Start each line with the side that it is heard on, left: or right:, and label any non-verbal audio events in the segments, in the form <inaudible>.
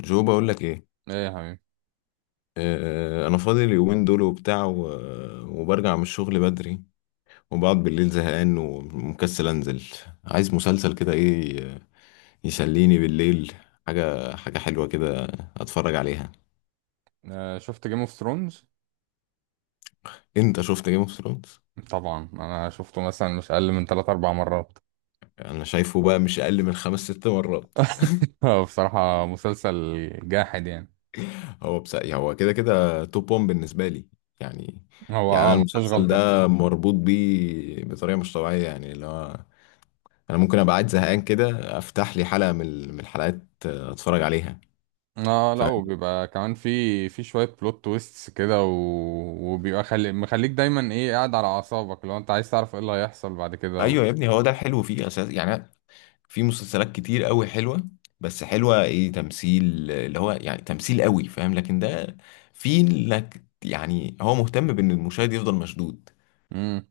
left: جو، بقول لك ايه؟
right: ايه يا حبيبي.
left: انا فاضي اليومين دول وبتاع وبرجع من الشغل بدري، وبقعد بالليل زهقان ومكسل انزل. عايز مسلسل كده، ايه يسليني بالليل؟ حاجه حلوه كده اتفرج عليها.
right: شفت جيم اوف ثرونز؟
left: انت شفت جيم اوف ثرونز؟
right: طبعا انا شفته مثلا مش اقل من 3 4 مرات.
left: انا شايفه بقى مش اقل من 5 6 مرات.
right: <laughs> هو بصراحة مسلسل جاحد يعني.
left: هو بس هو كده كده توب 1 بالنسبه لي يعني.
right: هو اه
left: انا
right: ما فيهوش
left: المسلسل
right: غلطة.
left: ده مربوط بيه بطريقه مش طبيعيه يعني اللي هو، انا ممكن ابقى قاعد زهقان كده افتح لي حلقه من الحلقات، اتفرج عليها.
right: اه لا
left: فاهم؟
right: وبيبقى كمان في شوية بلوت تويستس كده وبيبقى مخليك دايما ايه، قاعد على اعصابك لو انت عايز تعرف ايه اللي هيحصل بعد كده
left: ايوه يا ابني، هو ده الحلو فيه اساس يعني. في مسلسلات كتير قوي حلوه، بس حلوه ايه؟ تمثيل اللي هو يعني تمثيل قوي فاهم، لكن ده في لك يعني، هو مهتم بان المشاهد يفضل مشدود.
right: مم.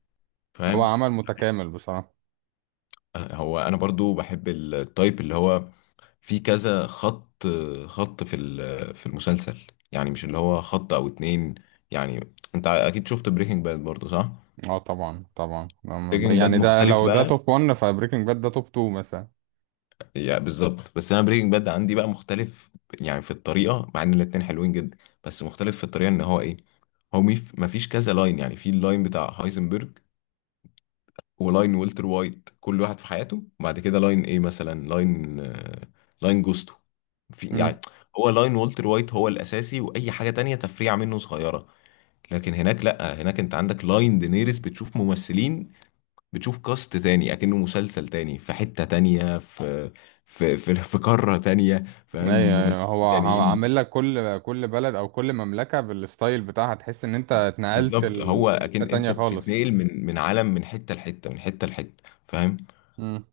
right: هو
left: فاهم؟
right: عمل متكامل بصراحة.
left: هو انا برضو بحب التايب اللي هو في كذا خط في المسلسل. يعني مش اللي هو خط او اتنين. يعني انت اكيد شفت بريكنج باد برضو، صح؟
right: اه طبعا طبعا،
left: بريكنج باد
right: يعني ده
left: مختلف
right: لو ده
left: بقى.
right: توب 1 فبريكنج باد ده توب 2 مثلا.
left: يعني بالظبط، بس انا بريكنج باد عندي بقى مختلف. يعني في الطريقه، مع ان الاتنين حلوين جدا، بس مختلف في الطريقه ان هو ايه. هو مفيش كذا لاين يعني، في اللاين بتاع هايزنبرج، ولاين والتر وايت، كل واحد في حياته. وبعد كده لاين ايه مثلا؟ لاين لاين جوستو، في يعني. هو لاين والتر وايت هو الاساسي، واي حاجه تانية تفريعه منه صغيره. لكن هناك، لا، هناك انت عندك لاين دينيريس، بتشوف ممثلين، بتشوف كاست تاني، اكنه مسلسل تاني في حتة تانية، في قارة تانية، فاهم؟
right: ايوه
left: ممثلين
right: هو هو
left: تانيين.
right: عامل لك كل كل بلد او كل مملكة بالستايل بتاعها، تحس ان انت اتنقلت
left: بالظبط، هو
right: لحتة
left: اكن
right: تانية
left: انت
right: خالص.
left: بتتنقل من عالم، من حتة لحتة، من حتة لحتة. فاهم؟
right: امم.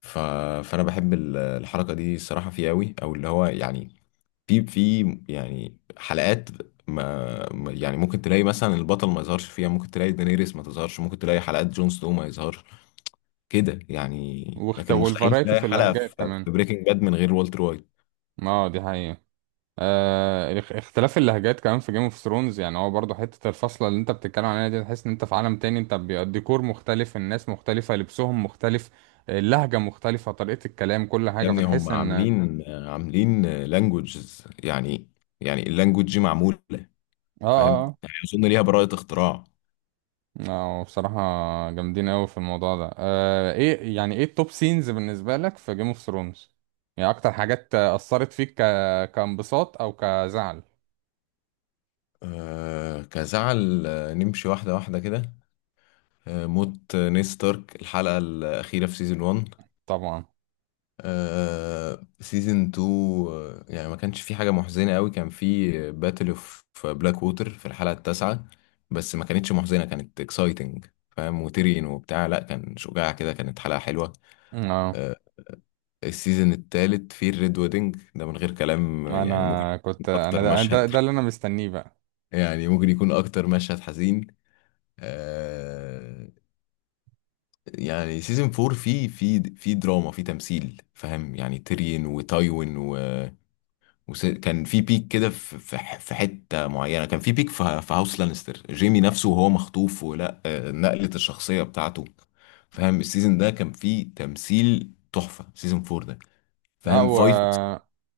left: ف... فانا بحب الحركة دي الصراحة فيه قوي، او اللي هو يعني، في يعني حلقات، يعني ممكن تلاقي مثلا البطل ما يظهرش فيها، ممكن تلاقي دانيريس ما تظهرش، ممكن تلاقي حلقات جون سنو ما يظهرش كده يعني. لكن مستحيل
right: والفرايتي
left: تلاقي
right: في
left: حلقة
right: اللهجات
left: في
right: كمان.
left: بريكنج باد من غير والتر وايت.
right: اه دي حقيقة. اختلاف اللهجات كمان في جيم اوف ثرونز، يعني هو برضه حتة الفصلة اللي انت بتتكلم عليها دي تحس ان انت في عالم تاني، انت الديكور مختلف، الناس مختلفة، لبسهم مختلف، اللهجة مختلفة، طريقة الكلام، كل
left: يا
right: حاجة
left: ابني، هم
right: فتحس ان اه.
left: عاملين لانجوجز يعني. يعني اللانجوج دي معمولة،
right: اه
left: فاهم؟
right: آه.
left: يعني أظن ليها براءة اختراع.
right: اه بصراحة جامدين قوي في الموضوع ده. آه ايه يعني، ايه التوب سينز بالنسبة لك في جيم اوف ثرونز؟ يعني اكتر حاجات اثرت فيك كانبساط او كزعل؟
left: كزعل. نمشي واحدة واحدة كده. موت نيد ستارك الحلقة الأخيرة في سيزون 1.
right: طبعا.
left: سيزون 2. يعني ما كانش في حاجة محزنة قوي، كان في باتل اوف بلاك ووتر في الحلقة التاسعة. بس ما كانتش محزنة، كانت اكسايتنج فاهم، وتيرين وبتاع، لا كان شجاع كده، كانت حلقة حلوة.
right: اه
left: آه السيزون التالت في الريد ويدنج ده من غير كلام، يعني ممكن
right: انا
left: يكون
right: كنت، انا
left: اكتر
right: ده ده,
left: مشهد،
right: ده اللي انا مستنيه بقى.
left: يعني ممكن يكون اكتر مشهد حزين. آه يعني سيزون 4 فيه في دراما، في تمثيل فاهم يعني، تيرين وتايوين. وكان في بيك كده في حته معينه، كان في بيك في هاوس لانستر، جيمي نفسه وهو مخطوف، ولا نقله الشخصيه بتاعته. فاهم، السيزون ده كان فيه تمثيل تحفه، سيزون فور ده.
right: اه
left: فاهم؟ فايف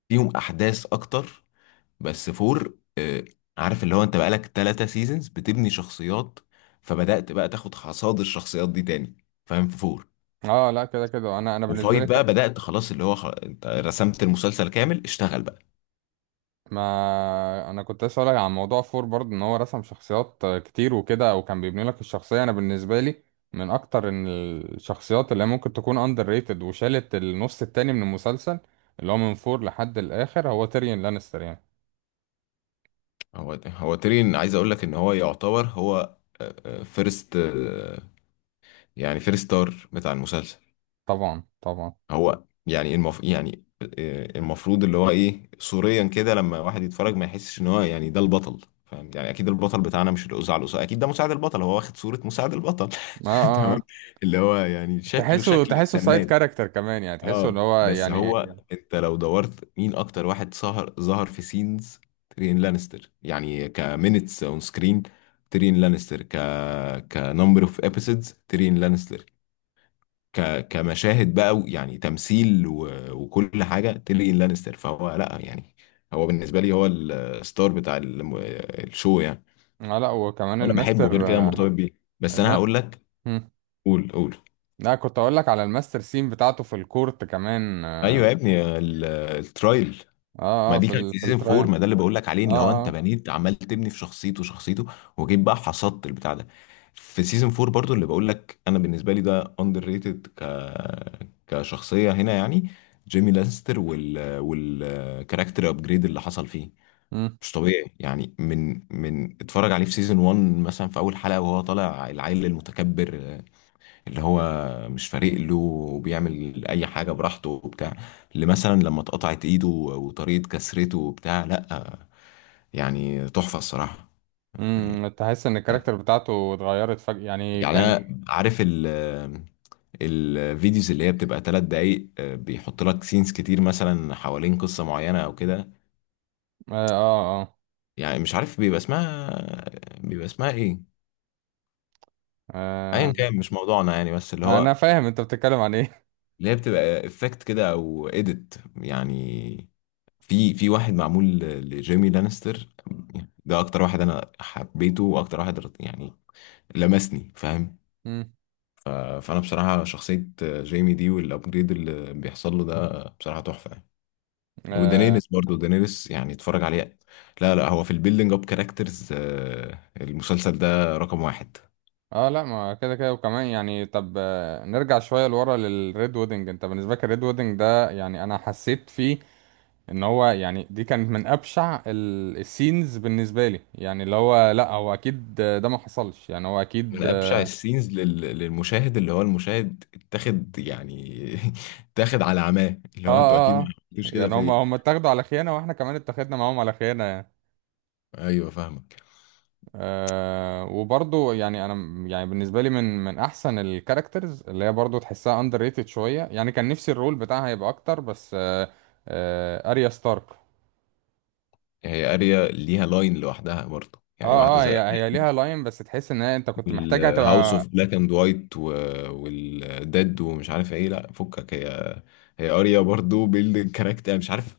left: فيهم احداث اكتر، بس فور، عارف اللي هو، انت بقالك 3 سيزونز بتبني شخصيات، فبدات بقى تاخد حصاد الشخصيات دي تاني، فاهم؟ في فور
right: اه لا كده كده، انا بالنسبة
left: وفايف
right: لي،
left: بقى بدات خلاص، اللي هو انت رسمت المسلسل كامل، اشتغل بقى.
right: ما انا كنت لسه هقولك عن موضوع فور برضه، ان هو رسم شخصيات كتير وكده وكان بيبني لك الشخصيه. انا بالنسبه لي من اكتر إن الشخصيات اللي هي ممكن تكون اندر ريتد وشالت النص التاني من المسلسل، اللي هو من فور لحد الاخر، هو تيريون لانستر يعني.
left: هو تيرين، عايز اقول لك ان هو يعتبر هو فيرست، يعني فيرست ستار بتاع المسلسل.
right: طبعا طبعا.
left: هو يعني المفروض اللي هو ايه صوريا كده، لما واحد يتفرج ما يحسش ان هو يعني ده البطل، فاهم؟ يعني اكيد البطل بتاعنا مش الاذاعه، الاذاعه اكيد ده مساعد البطل، هو واخد صوره مساعد البطل.
right: اه
left: <laughs>
right: اه
left: تمام.
right: آه.
left: اللي هو يعني شكله
right: تحسه
left: شكل
right: تحسه سايد
left: سناد.
right: كاركتر كمان، يعني تحسه اللي
left: اه،
right: هو
left: بس يا نهار
right: يعني.
left: هو أبيض، انت لو دورت مين اكتر واحد سهر ظهر في سينز، تيريون لانستر، يعني كمينتس اون سكرين تيريون لانستر، كنمبر اوف ابيسودز تيريون لانستر، كمشاهد بقى يعني تمثيل وكل حاجه تيريون لانستر. فهو لا يعني، هو بالنسبه لي هو الستار بتاع الشو يعني.
right: اه لا وكمان
left: وانا بحبه، طب غير
right: الماستر
left: كده
right: آه،
left: مرتبط بيه، بس انا
right: الم...
left: هقول لك.
right: هم.
left: قول قول.
right: لا كنت اقول لك على الماستر سين بتاعته في الكورت كمان. اه
left: ايوه يا ابني، الترايل.
right: اه
left: ما
right: آه،
left: دي
right: في
left: كانت
right: ال...
left: في
right: في
left: سيزون فور،
right: الترايل.
left: ما ده اللي بقول لك عليه، اللي هو
right: اه
left: انت
right: اه
left: بنيت، عمال تبني في شخصيته شخصيته، وجيت بقى حصدت البتاع ده. في سيزون فور برضو اللي بقول لك، انا بالنسبه لي ده اندر ريتد كشخصيه هنا يعني، جيمي لانستر، والكاركتر ابجريد اللي حصل فيه
right: مم.
left: مش طبيعي يعني، من اتفرج عليه في سيزون 1 مثلا في اول حلقه، وهو طالع العيل المتكبر اللي هو مش فارق له وبيعمل اي حاجه براحته وبتاع. اللي مثلا لما اتقطعت ايده وطريقه كسرته وبتاع، لا يعني تحفه الصراحه.
right: امم، تحس ان
left: يعني
right: الكاركتر بتاعته اتغيرت فجأة يعني
left: يعني
right: كان.
left: انا عارف الفيديوز اللي هي بتبقى 3 دقايق، بيحط لك سينز كتير مثلا حوالين قصه معينه او كده.
right: اه آه.
left: يعني مش عارف بيبقى اسمها ايه. ايا كان، مش موضوعنا يعني، بس اللي
right: آه، انا
left: هو،
right: فاهم انت بتتكلم عن ايه. <laughs>
left: اللي هي بتبقى افكت كده او اديت يعني، في واحد معمول لجيمي لانستر. يعني ده اكتر واحد انا حبيته، واكتر واحد يعني لمسني فاهم.
right: مم.
left: فانا بصراحه، شخصيه جيمي دي والابجريد اللي بيحصل له ده بصراحه تحفه يعني.
right: اه
left: ودانيريس برضه، دانيريس يعني اتفرج عليه. لا لا، هو في البيلدينج اب كاركترز، المسلسل ده رقم واحد.
right: آه، لا ما كده كده وكمان يعني، طب آه، نرجع شويه لورا للريد ويدنج. انت بالنسبه لك الريد ويدنج ده، يعني انا حسيت فيه ان هو يعني، دي كانت من ابشع السينز بالنسبه لي، يعني اللي هو لا، هو اكيد آه، ده ما حصلش يعني، هو اكيد
left: من
right: اه.
left: ابشع السينز للمشاهد، اللي هو المشاهد اتاخد يعني. <laughs> اتاخد على عماه، اللي
right: اه
left: هو انتوا اكيد ما
right: آه.
left: عملتوش كده
right: يعني
left: في
right: هم
left: ايه.
right: هم اتاخدوا على خيانه واحنا كمان اتاخدنا معاهم على خيانه.
left: ايوه فاهمك.
right: آه وبرضو يعني يعني بالنسبه لي من من احسن الكاركترز اللي هي برضو تحسها اندر ريتد شويه، يعني كان نفسي الرول بتاعها يبقى اكتر بس آه، آه اريا ستارك.
left: هي اريا ليها لاين لوحدها برضه يعني، واحده
right: اه اه
left: زي
right: هي ليها لاين، بس تحس ان هي انت كنت محتاجها
left: والهاوس
right: تبقى.
left: اوف بلاك اند وايت والديد ومش عارف ايه، لا فكك. هي اريا برضو بيلد كاركتر مش عارف،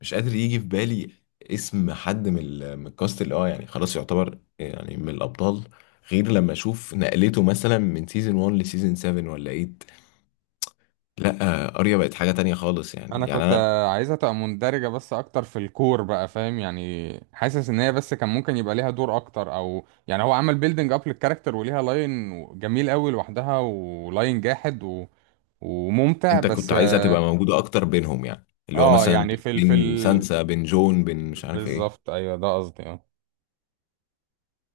left: مش قادر يجي في بالي اسم حد من الكاست اللي اه يعني خلاص يعتبر يعني من الابطال، غير لما اشوف نقلته مثلا من سيزون 1 لسيزون 7 ولا 8. لا اريا بقت حاجة تانية خالص
right: انا
left: يعني
right: كنت
left: انا.
right: آه، عايزها تبقى مندرجه بس اكتر في الكور بقى، فاهم يعني، حاسس ان هي بس كان ممكن يبقى ليها دور اكتر، او يعني هو عمل بيلدينج اب للكاركتر وليها لاين جميل قوي لوحدها ولاين جاحد وممتع
left: انت
right: بس
left: كنت عايزها
right: آه،
left: تبقى موجودة اكتر بينهم يعني، اللي هو
right: اه
left: مثلا
right: يعني في ال في
left: بين
right: ال
left: سانسا، بين جون، بين مش عارف ايه.
right: بالظبط، ايوه ده قصدي اه.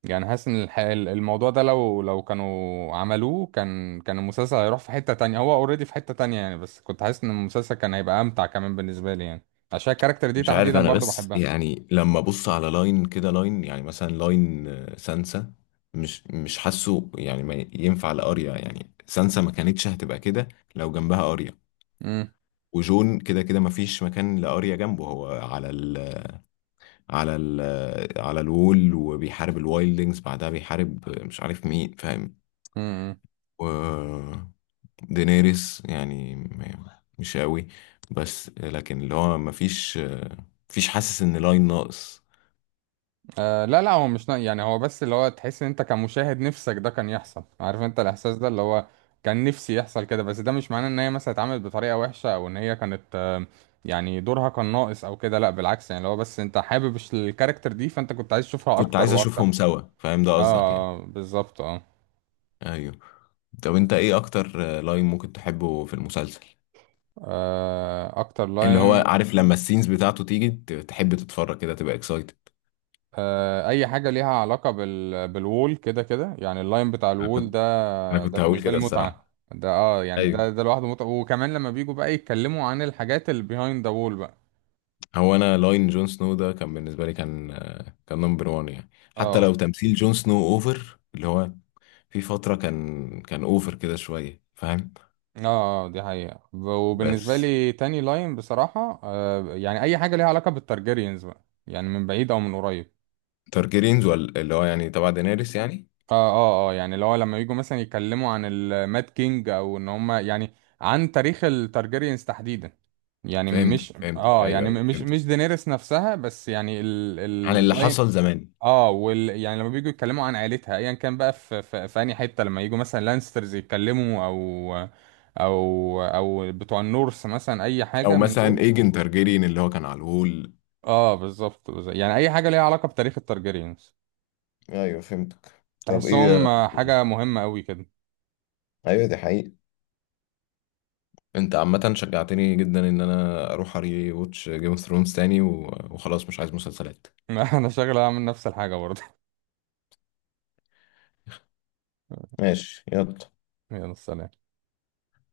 right: يعني حاسس ان الموضوع ده، لو لو كانوا عملوه كان كان المسلسل هيروح في حتة تانية، هو اوريدي في حتة تانية يعني، بس كنت حاسس ان المسلسل كان هيبقى امتع كمان بالنسبة لي يعني، عشان الكاركتر دي
left: مش عارف
right: تحديدا
left: انا،
right: برضو
left: بس
right: بحبها.
left: يعني لما ابص على لاين كده، لاين يعني مثلا لاين سانسا، مش حاسه يعني، ما ينفع لاريا يعني، سانسا ما كانتش هتبقى كده لو جنبها اريا.
right: امم.
left: وجون كده كده ما فيش مكان لاريا جنبه، هو على ال على الوول وبيحارب الوايلدنجز، بعدها بيحارب مش عارف مين فاهم.
right: امم، امم.
left: و دينيريس يعني مش قوي، بس لكن اللي هو ما فيش آه، مفيش حاسس ان لاين ناقص.
right: آه لا لا، هو مش نا... يعني هو بس اللي هو، تحس ان انت كمشاهد نفسك ده كان يحصل، عارف انت الاحساس ده اللي هو كان نفسي يحصل كده، بس ده مش معناه ان هي مثلا اتعملت بطريقة وحشة او ان هي كانت آه، يعني دورها كان ناقص او كده، لا بالعكس يعني، اللي هو بس انت حابب الكاركتر دي فانت كنت عايز تشوفها
left: كنت
right: اكتر
left: عايز
right: واكتر.
left: اشوفهم سوا، فاهم ده قصدك يعني.
right: اه بالظبط اه.
left: ايوه. طب انت ايه اكتر لاين ممكن تحبه في المسلسل؟
right: آه، اكتر
left: اللي هو
right: لاين
left: عارف لما السينز بتاعته تيجي تحب تتفرج كده تبقى اكسايتد.
right: آه اي حاجة ليها علاقة بالوول كده كده يعني، اللاين بتاع
left: انا
right: الوول
left: كنت
right: ده،
left: انا
right: ده
left: كنت هقول
right: بالنسبة لي
left: كده
right: متعة.
left: الصراحه.
right: ده اه يعني ده
left: ايوه.
right: ده لوحده متعة، وكمان لما بيجوا بقى يتكلموا عن الحاجات اللي behind the wall بقى.
left: هو انا لاين جون سنو ده كان بالنسبه لي، كان كان نمبر 1 يعني، حتى
right: اه
left: لو تمثيل جون سنو اوفر اللي هو، في فتره كان اوفر كده شويه فاهم.
right: اه آه، دي حقيقة. وبالنسبة
left: بس
right: لي تاني لاين بصراحة آه، يعني أي حاجة ليها علاقة بالتارجيريانز بقى، يعني من بعيد أو من قريب.
left: تارجيرينز ولا اللي هو يعني تبع دينيريس يعني.
right: اه اه اه يعني اللي هو لما يجوا مثلا يتكلموا عن الماد كينج، أو إن هما يعني عن تاريخ التارجيريانز تحديدا، يعني
left: فهمتك
right: مش
left: فهمتك،
right: اه
left: ايوه
right: يعني
left: ايوه
right: مش
left: فهمتك،
right: مش دينيرس نفسها بس، يعني
left: عن اللي
right: اللاين.
left: حصل زمان،
right: اه يعني لما بييجوا يتكلموا عن عيلتها ايا كان بقى، في انهي حته، لما يجوا مثلا لانسترز يتكلموا او او بتوع النورس مثلا، اي
left: او
right: حاجه من
left: مثلا
right: دول.
left: ايجن تارجيريان اللي هو كان على الهول.
right: اه بالظبط بالظبط. يعني اي حاجه ليها علاقه بتاريخ التارجيريانز
left: ايوه فهمتك طب ايه
right: تحسهم آه،
left: يعني.
right: حاجه مهمه قوي كده.
left: ايوه دي حقيقة. انت عامة شجعتني جدا ان انا اروح اري واتش جيم اوف ثرونز تاني، وخلاص مش عايز مسلسلات.
right: <laughs> انا شغله اعمل نفس الحاجه برضه.
left: ماشي يلا.
right: <laughs> يلا سلام.